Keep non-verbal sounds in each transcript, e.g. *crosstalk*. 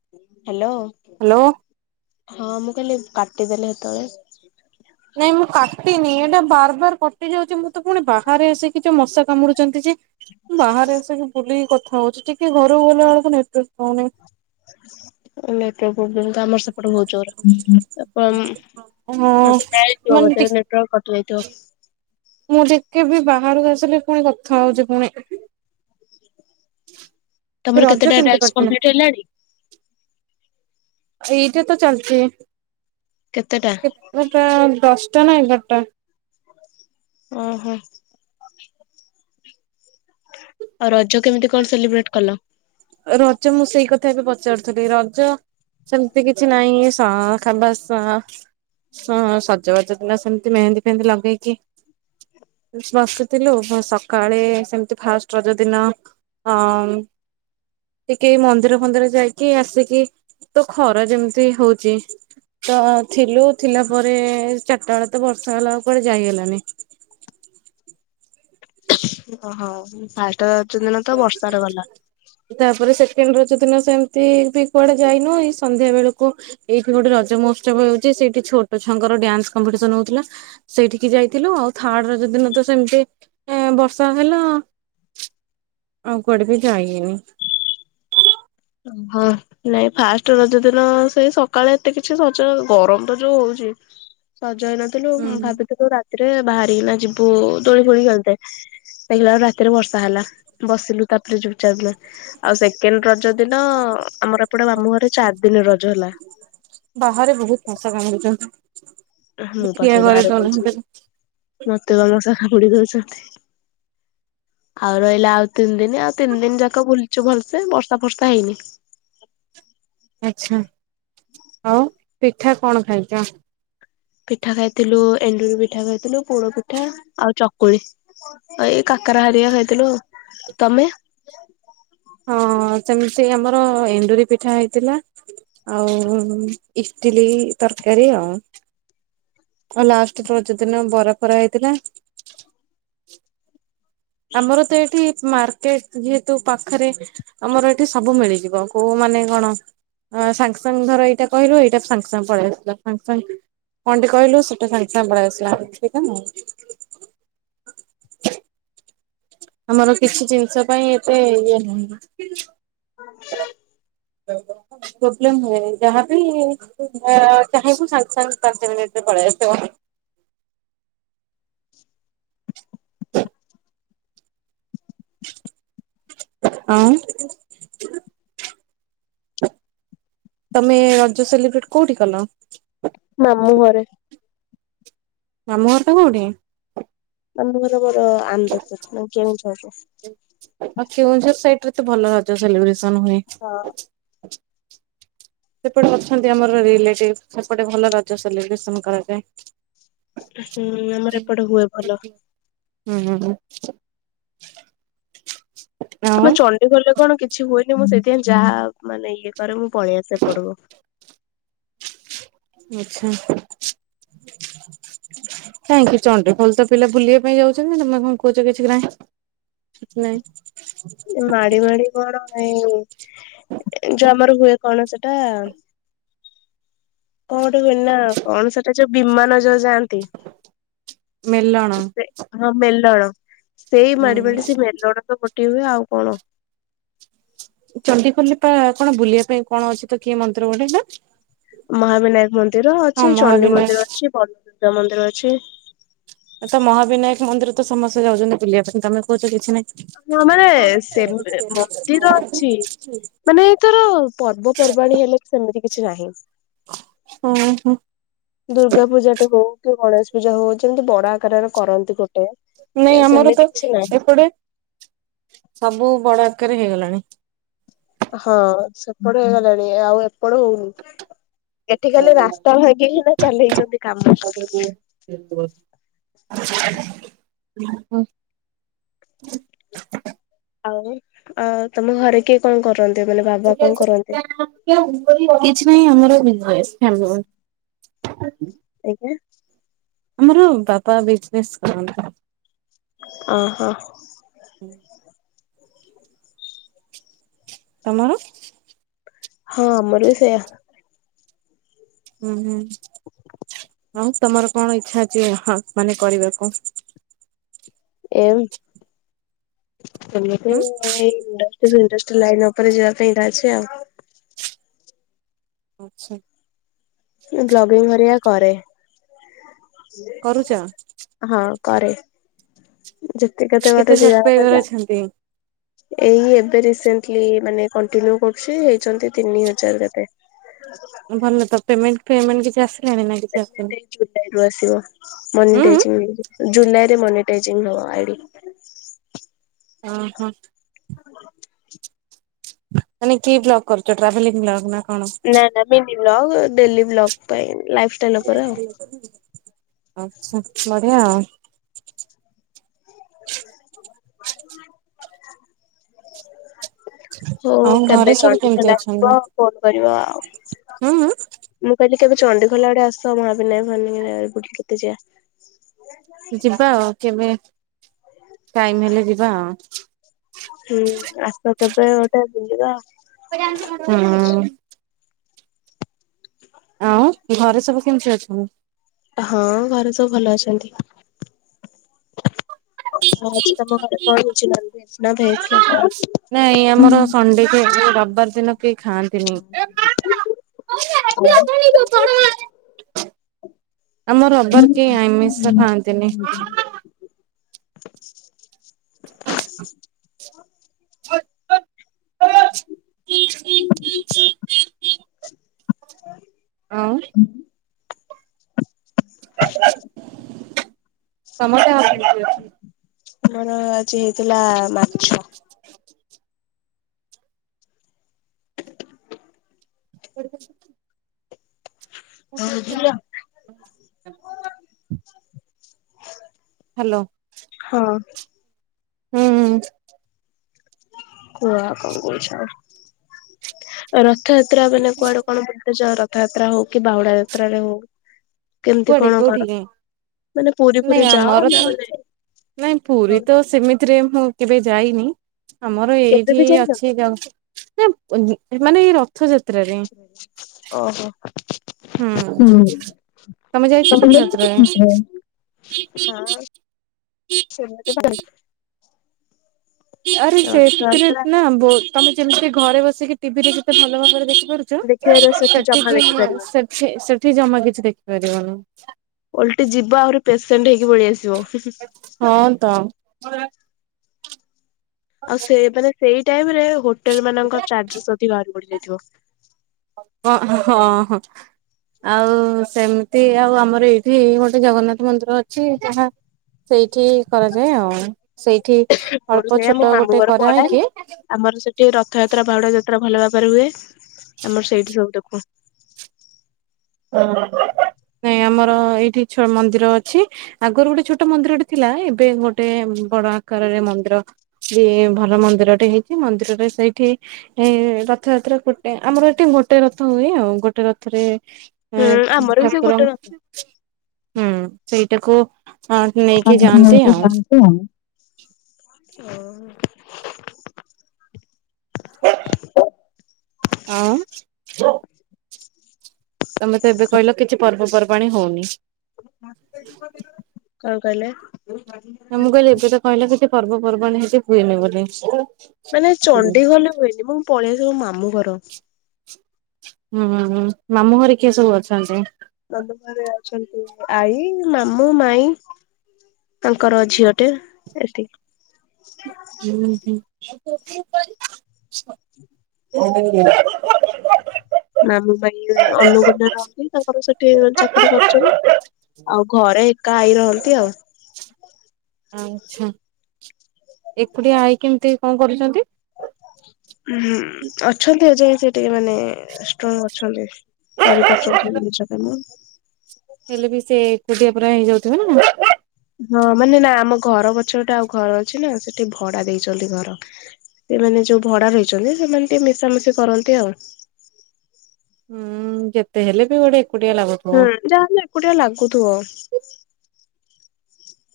*inaudible* Hello hello. ହଁ ମୁ ଖଲି କାଟିଦେଲେ ସେତେବେଳେ। ନାଇଁ ମୁଁ କାଟିନି ଏଇଟା ବାର ବାର କଟି ଯାଉଛି ମୁଁ ତ ପୁଣି ବାହାରେ ଆସିକି ଯୋଉ ମଶା କାମୁଡୁଛନ୍ତି ଯେ। ଲ ବାହାରେ ଆସିକି ବୁଲିକି କ ହଉଛି ଟିକେ ଘକୁ ଗଲେ ବେଳକୁ ନେଟ *unintelligible* ହଁ ମାନେ ଟି *unintelligible* ମୁଁ ଯେତେ ବି ବାହାରକୁ ଆସିଲି ପୁଣି କଥା ହଉଛି ପୁଣି। *inaudible* ତମର ରଜ କେତେଟା କେମିତି ଟ୍ୟାକ୍ସ କଟିଲା? କମ୍ପଲିଟି ହେଲାଣି? ଏଇଟା ତ ଚାଲଛି। କେତେଟା କେତଟା ଦଶ ଦସଟା ନା ଏଗାରା ଟା। ଓହୋ ଆଉ ରଜ କେମିତି କଣ ସେଲିବ୍ରେଟ କଲ? ରଜ ମୁଁ ସେଇ କଥା ଏ ବି ପଚାରୁଥିଲି ରଜ ସେମିତି କିଛି ନାହିଁ ଖବା ଆସ ହଁ ସଜା ବାଜ ଲ ସେମିତି ମେହେନ୍ଦୀ ଫେହେନ୍ଦୀ ଲଗେଇକି ବସିଥିଲୁ ସକାଳେ ସେମିତି ଫାଷ୍ଟ ରଜ ଦିନ ଟିକେ ମନ୍ଦିର ଫନ୍ଦିର ଯାଇକି ଆସିକି ତ ଖରା ଯେମିତି ହଉଛି ତ ଥିଲୁ ଥିଲା ପରେ ଚାରିଟା ବେଳେ ତ ବର୍ଷା ହେଲା କୁଆଡେ ଯାଇହେଲାନି। ଓହୋ ଭ। ତାପରେ ସେକେଣ୍ଡ ର ଦିନ ସେମିତି ବି କୁଆଡେ ଯାଇନୁ ଏଇ ସନ୍ଧ୍ୟା ବେଳକୁ ଏଇଠି ଗୋଟେ ରଜ ମହୋତ୍ସବ ହଉଛି ସେଇଠି ଛୋଟ ଛୁଆଙ୍କର ଡ୍ୟାନ୍ସ କମ୍ପିଟିସନ ହଉଥିଲା ସେଇଠିକି ଯାଇଥିଲୁ ଆଉ ଥାର୍ଡ ରଜ ଦିନ ତ ସେମିତି ବର୍ଷା ହେଲା। ଆଉ କୁଆଡେ ବି ଯାଇନି। ଓହୋ ନାଇଁ ଫାଷ୍ଟ ରଜ ଦିନ ସେଇ ସକାଳେ ଏତେ କିଛି ସଜ ଗରମ ତ ଯୋଉ ହଉଛି। ଯାଇ ନଥିଲୁ ହୁଁ ଭାବିଥିଲୁ ରେ ବାହାରିକିନା ଯିବୁ ଦୋଳି ଫୋଳି ଖେଳତେ ଦେଖିଲା ବେଳେ କୁ ରାତିରେ ବର୍ଷା ହେଲା ବସିଲୁ ତାପରେଚାରିଲୁ ଆଉ ସେକେଣ୍ଡ ରଜ ଦିନ ଆମର ଏପଟେ ମାମୁଁ ଘରେ ଚାରି ଦିନ ରଜ ହେଲା। ବାହାରେ ବହୁତ ମଶା କାମୁୁଡିଛନ୍ତି। ମୁଁ ପା ସେଇ ବାହାରେ ବଇଛି ମତେ ପମ ଖୁଡି କହୁଛନ୍ତି, ଆଉ ରହିଲା ଆଉ ତିନି ଦିନ ଆଉ ତିନି ଦିନ ଯାକ ବୁଲୁଛୁ ଭଲସେ ବର୍ଷାଫର୍ଷା ହେଇନି। ଆଛା ଆଉ ପିଠା କଣ ଖାଇଚ? ପିଠା ଖାଇଥିଲୁ ଏଣ୍ଡୁରି ପିଠା ଖାଇଥିଲୁ ପୋଡ ପିଠା ଆଉ ଚକୁଳି, ଆଉ ଏଇ କାକରା ହେରିକା ଖାଇଥିଲୁ, ତମେ? ହଁଅ-ଅ ସେମିତି ଆମର ଏଣ୍ଡୁରି ପିଠା ହେଇଥିଲା ଆଉ ଇଟିଲି ତରକାରୀ ଆଉ, ଆଉ ଲାଷ୍ଟ୍ ରଜ ଦିନ ବରାଫରା ହେଇଥିଲା। ଆମର ତ ଏଇଠି ମାର୍ କେଟ୍ ଯେହେତୁ ପାଖରେ ଆମର ଏଠି ସବୁ ମିଳିଯିବ କୋଉ ମାନେ କଣ ସାଙ୍ଗେସାଙ୍ଗେ ଧର ଏଇଟା କହିଲୁ ଏଇଟା ସାଙ୍ଗେସାଙ୍ଗେ ପଳେଇ ଆସିଲା ସାଙ୍ଗେସାଙ୍ଗେ କଣଟେ କହିଲୁ ସେଟା ସାଙ୍ଗେସାଙ୍ଗେ ପଳେଇ ଆସିଲା *inaudible* ଆମର କିଛି ଜିନିଷ ପାଇଁ ଏତେ ଇଏ ନାହିଁ। *unintelligible* ପ୍ରୋବଲେମ୍ ହୁଏ ଯାହା ବିି ଚାହିଁବୁ ସାଙ୍ଗେସାଙ୍ଗେ ପାଞ୍ଚ ମିନିଟରେ ପଳେଇ ଆସିବ। ଅଁ ତମେ ରଜ ସେଲିବ୍ରେଟ୍ କୋଉଠି କଲ? ମାମୁଁ ଘରେ ମାମୁଁ ଘରଟା କୋଉଠି? *unintelligible* ଓ ଆନନ୍ଦପୁର, ନାଇଁ? କେଉଁ ଆଉ କେ ଉଁ ଝର ସାଇଟରେ ଏତେ ଭଲ ରଜ ସେଲିବ୍ରେସ୍ ସନ ହୁଏ। *inaudible* ହଁ। ସେପଟେ ଅଛନ୍ତି ଆମର ରିଲେଟିଭ୍ ସେପଟେ ଭଲ ରଜ ସେଲିବ୍ରେସନ୍ କରାଯାଏ। ହୁଁ ଉଁ-ଉଁ ଆମର ଏପଟେ ହୁଏ ଭଲ। ହୁଁ-ହୁଁ-ହୁଁ। ଆମ ଚଣ୍ଡିଖୋଲରେ କଣ କିଛି ହୁଏନି ମୁଁ ସେଥି *inaudible* ଯାଆମାନେ ନା ଇଏ କରେ ମୁଁ ପଳେଇଆସେ ଏପଟକୁ। ଆଛା, କାହିଁକି ଚଣ୍ଡିଖୋଲ ତ ପିଲା ବୁଲିବା ପାଇଁ ଯାଉଛନ୍ତି ତମେ କଣ କହୁଛ କିଛି ନାଇଁ, କିଛି ନାଇଁ। ମାଡି ମାଡି କଣ ପାଇଁ? ଯୋଉ ଆମର ହୁଏ କଣ ସେଟା? କଣ ଗୋଟେ ହୁଏନା କଣ ସେଟା ଯୋଉ ବିମାନ *inaudible* ଯାଆନ୍ତି, ମେଲଣ ସେ ହଁ ମେଲଣ। ସେଇ ମାଡ଼ି ମାଡି ହୁଁ ସେ ମେଲଣର *inaudible* *inaudible* ହୁଏ ଆଉ କଣ? ଚଣ୍ଡିଖୋଲରେ ପା ଆଉକଣ ବୁଲିବା ପାଇଁ କଣ ଅଛି ତ କି ମନ୍ଦିର ଗୋଟେ ନା? ମହାବିନାୟକ ମନ୍ଦିର ହଁ ଅଛି ଚଣ୍ଡୀ ମହାବିନାୟ ମନ୍ଦିର ଅଛି ବନଦୁର୍ଗା ମନ୍ଦିର ଅଛି। ତ ମହାବିନାୟକ ମନ୍ଦିର ତ ସମସ୍ତେ ଯାଉଛନ୍ତି ବୁଲିବା ପାଇଁ ତମେ କହୁଛ କିଛି ନାହିଁ। ହଁ ମାନେ ସେମ୍ ମନ୍ଦିର ଅଛି ମାନେ ଧର ପର୍ବପର୍ବାଣୀ ହେଲେ ସେମିତି କିଛି ନାହିଁ, ଓହୋ ଦୁର୍ଗା ପୂଜାଟେ ହଉ କି ଗଣେଶ୍ ପୂଜା ହଉ ଯେମିତି ବଡ ଆକାରରେ କରନ୍ତି ଗୋଟେ। ନାଇଁ ଆମର ସେମିତି ତ କିଛି ନାହିଁ ଏପଟେ ସବୁ ବଡ ଆକାରରେ ହେଇଗଲାଣି ହଁ ସେପଟେ ହେଇଗଲାଣି ଆଉ ଏପଟେ ହଉନି ଏଠିିକାଲି ରାସ୍ତା ଭାଙ୍ଗି କିନା ଚାଲେଇଛନ୍ତି କାମ *unintelligible* ଆଉ ଆଉ ତମ ଘରେ କିଏ କଣ କରୁ କିଛି ନାହିଁ ଆମର *unintelligible* ଆଜ୍ଞା ଆମର ବାପା ବିଜନେସ୍ କରନ୍ତି ଅହୋ ହୁଁ ତମର ହଁ ମର ସେୟା ହୁଁ ହୁଁ *inaudible* ହଁ ତମର କଣ ଇଚ୍ଛା ଅଛି ହଁ ମାନେ କରିବାକୁ ଏମ *unintelligible* ହୁଁ *unintelligible* ଲାଇନ ଉପରେ ଯିବା ପାଇଁ *unintelligible* ଆଛା ବ୍ଲଗିଙ୍ଗ *unintelligible* କରେ କରୁଛ ହଁ କରେ *unintelligible* ଯିବା କଥା କେତେ ସବସ୍କ୍ରାଇବର ଯାଅ ଅଛନ୍ତି? ଏଇ ଏବେ ରିସେଣ୍ଟ କି ମାନେ କନଟିନିଉ କରୁଛି *unintelligible* ଛନ୍ତି ତିନି ହଜାର କେତେ ଭଲ ତ ପେମେଣ୍ଟ ପେମେଣ୍ଟ କିଛି ଆସି *unintelligible* ହୁଁ ମନିଟାଇଜିଂଗ ହେଇକି ଜୁଲାଇ ରେ ମନିଟାଇଜିଂ ହବ ଆଇଡି ହ ହୋ *inaudible* ମାନେ କି ବ୍ଲଗ କରୁଛ ଟ୍ରାଭେଲିଂ ବ୍ଲଗ ନା କଣ? ନାନା ମିନି ବ୍ଲଗ୍ ଡେଲି ବ୍ଲଗ୍ ପାଇଁ ଲାଇଫ ଷ୍ଟାଇଲ ଉପରେ ଆଉ ଆଚ୍ଛା *inaudible* ହଉ ଆଉ ଘରେ କେବେ ସବୁ ଚଣ୍ଡି କେମିତି ଖୋଲ ଆସିବ ଅଛନ୍ତି? ଫୋନ କରିବ ଆଉ ହୁଁ ହୁଁ ମୁଁ କହିଲି କେବେ ଚଣ୍ଡି ଖୋଲା ଆଡେ ଆସ ସମୟ ବି ନାଇଁ *unintelligible* ବୁଲି କେତେ ଯିବା ଯିବା ଆଉ କେବେ ଟାଇମ ହେଲେ ଯିବା ଆଉ। ହୁଁ ଆସକେବେ ଗୋଟେ ବୁଲିବା ହୁଁ ଆଉ ଘରେ ସବୁ କେମିତି ଅଛନ୍ତି? ହଁ ଘରେ ସବୁ ଭଲ ଅଛନ୍ତି। ହଁ ତମ ଘରେ କଣ ହେଇଛି ନନ୍ଭେଜ ନା ଭେଜ ନା କଣ? ନାଇଁ ଆମର ସଣ୍ଡେ *unintelligible* ରବିବାର ଦିନ କେହି ଖାଆନ୍ତିନି ଆମ ରବବାର୍ କେଇ ଆମିଷ ଖାଆନ୍ତିନି ଆମର ହାଁ *inaudible* *inaudible* ଆଁ ଉଁ *inaudible* ତମ ଟା ଆଉ କେମିତି ଅଛି ଆମର ଆଜି ହେଇ ଲା ମାଛ *inaudible* *unintelligible* ହଉ ଦିଅ *inaudible* ହାଲୋ ହଁ ହୁଁ ଉଁ କୁହ ଆଉ କଣ କଉଛ ରତ୍ ଥଯାତ୍ରା ମାନେ କୁଆଡୁ କଣ ବୁଲିଛ ରତ୍ ତାତ୍ରା ହଉ କି ବାହୁଡା ଯାତ୍ରା ରେ ହଉ କେମିତି କୁଆଡେ କଣ କର କୋଉଠିକି ମାନେ ପୁରୀ ଫୁରୀ ନେଇ ଯାଅ ଆମର ନା ତ ମାନେ ନାଇ ପୁରୀ କଣ ତ ସେମିତିରେ ମୁଁ କେବେ ଯାଇନି ଆମର କେବେ ବି ଏଇଠି ଯାଇନ? ଅଛି *unintelligible* ଇ ମାନେ ର *inaudible* ଅ ହ ହୁଁ ତମେ ଯାଇଛ ରଥଯାତ୍ରାରେ? ଉଁ *inaudible* ଆରେ ସେ ରଥଯାତ୍ରା ଭିତ୍ରେତ୍ ନା ବଉତ୍ ତମେ ଯମେତିରେ ଘରେ ବସିକି ଟିଭି ଦେଖିଛ ଭଲ ଭାବରେ ଦେଖି କରୁଛୁ ଦେଖିବାର ସେଠି ଜମା ସେଠିକିଇଁ ଦେଖିପାରିବନି। ସେଠି ସେଠି ଜମା କିଛି ଦେଖିପାରିବନି ଛାଆ ଓଲଟି ଯିବା ଆଉରି ପେସେଣ୍ଡ୍ ହେଇ ହେତ୍ ହଁ ତ *inaudible* ଆଉ ସେବେନେ ସେଇ ଟାଇମ୍ ଏ ହଟେଲ ମାନଙ୍କର ଚାର୍ଜ ସତି ବାହାରି ପଡି ଯୁ ହଁ ହ ଆଉ ସେମିତି। ଏ ଆଉ ଆମର ଏଇଠି ଗୋଟେ ଜଗନ୍ନାଥ ମନ୍ଦିର ଅଛି ଯାହା ସେଇ। ସେଠି କରାଯାଏ ଆଉ ସେଇଠି ମୋର ଅଳ୍ପ ସେଇଆ ଛୋଟ ଗୋଟେ କରାହଇକ ଟ ରଥଯାତ୍ରା ବାହୁଡା ଯାତ୍ରା ଭଲ ଭାବରେ ହୁଏ ଆମର ସେଇଠି ସବୁ ଦେଖ ନାଇଁ ଆମର ଏଇଠି ମନ୍ଦିର ଅଛି ଆଗରୁ ଗୋଟେ ଛୋଟ ମନ୍ଦିରଟେ ଥିଲା ଏବେ ଗୋଟେ ବଡ ଆକାରରେ ମନ୍ଦିର ବି ଭଲ ମନ୍ଦିରଟେ ହେଇଛି ମନ୍ଦିରରେ ସେଇଠି ଏ ରଥଯାତ୍ରା ଗୋଟେ ଆମର ଏଠି ଗୋଟେ ରଥ ହୁଏ ଆଉ ଗୋଟେ ରଥରେ ଏ ହୁଁ ଆମର ବି ସେ ଠାକୁର ଗୋଟେ ରହତା ହୁଁ ସେଇଟାକୁ ନେଇକି ଶାନ୍ତି ଯାଆନ୍ତି ମଳକ ଆଉ ଜଣତ ହ ଆଁ ହ ତମେ ତ ଏବେ କହିଲ କିଛି ପର୍ବ ପର୍ବ ପାଣ ହଉନି ଗ କଣ କହିଲେ? ତ ମୁଁ କହିଲି ଏବେ ତ କହିଲା କିଛି ପର୍ବ ପର୍ବାଣି ହେଇକି ହୁଏନି ବୋଲି ମାନେ ହୁଁ ଚଣ୍ଡିଗଲେ ହୁଏନି ମୁଁ ପଳେଇଆ ସବୁ ମାମୁ ଘର *inaudible* ହୁଁ ମାମୁଁ ଘରେ କିଏ ସବୁ ଅଛନ୍ତି। ଅଛନ୍ତି ଆଈ ମାମୁ ମାଇ ତାଙ୍କର ଝିଅ ଟେ ଏଠ ହୁଁ ହୁଁ। ଆ ମାମ ଭାଇ ଅନୁଗୁଣ୍ଡା ରହନ୍ତି ତାଙ୍କର ସେଠି ଚାକିରି କରୁଛନ୍ତି ଆଉ ଘରେ ଏକା ଆଈ ରହନ୍ତି ଆଉ। ଆଚ୍ଛା ଏକୁଟିଆ ଆଈ କେମିତି କଣ କରୁଛନ୍ତି। ହ ହୁଁ ଅଛନ୍ତି ଆ ଯ ସେ ଟିକେ ମାନେ ଷ୍ଟ୍ରଙ୍ଗ ଅଛନ୍ତି କରିପାରୁଛନ୍ତି ଜିନିଷ କାମ ହେଲେ ବି ସେ କୋଟିଆ ପୁରରା ହେଇଯାଉଥିବ ନା ହଁ ମାନେ ନା ଆମ ଘର ପଛର ଟା ଆଉ ଘର ଅଛି ନା ସେଠିକେ ଭଡା ଦେଇଛନ୍ତି ଘର ସେମାନେ ଯୋଉ ଭଡା ରହିଛନ୍ତି ସେମାନେ ଟିକେ ମିଶାମିଶି କରନ୍ତି ଆଉ। ହୁଁ ଯେତେ ହେଲେ ବି ଗୋଟେ ଏକୁଟିଆ ଲାଗୁଥିବ। ହୁଁ ଯାହାେଲେ ଏକୁଟିଆ ଲାଗୁଥିବ।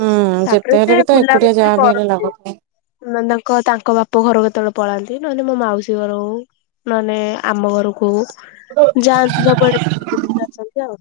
ହୁଁ ତାପରେ ଯେତେ ହେଲେ ସେ ବି ତ ଏକୁଟିଆ ବୁଲାବୁଲି ବି ଯାହା ହେଲେ କରନ୍ତି ଲାଗୁଥିବ। ତାଙ୍କ ତାଙ୍କ ବାପ ଘର କେତେବେଳେ ପଳାନ୍ତି। ତି ନହେଲେ ମୋ ମାଉସୀ ଘର ହୋଉ ନହେଲେ ଆମ ଘରକୁ ହୋଉ। ଯାନ୍ତି ସବୁ ଆଡେ ବୁଲି *unintelligible* ଆସନ୍ତି ଆଉ।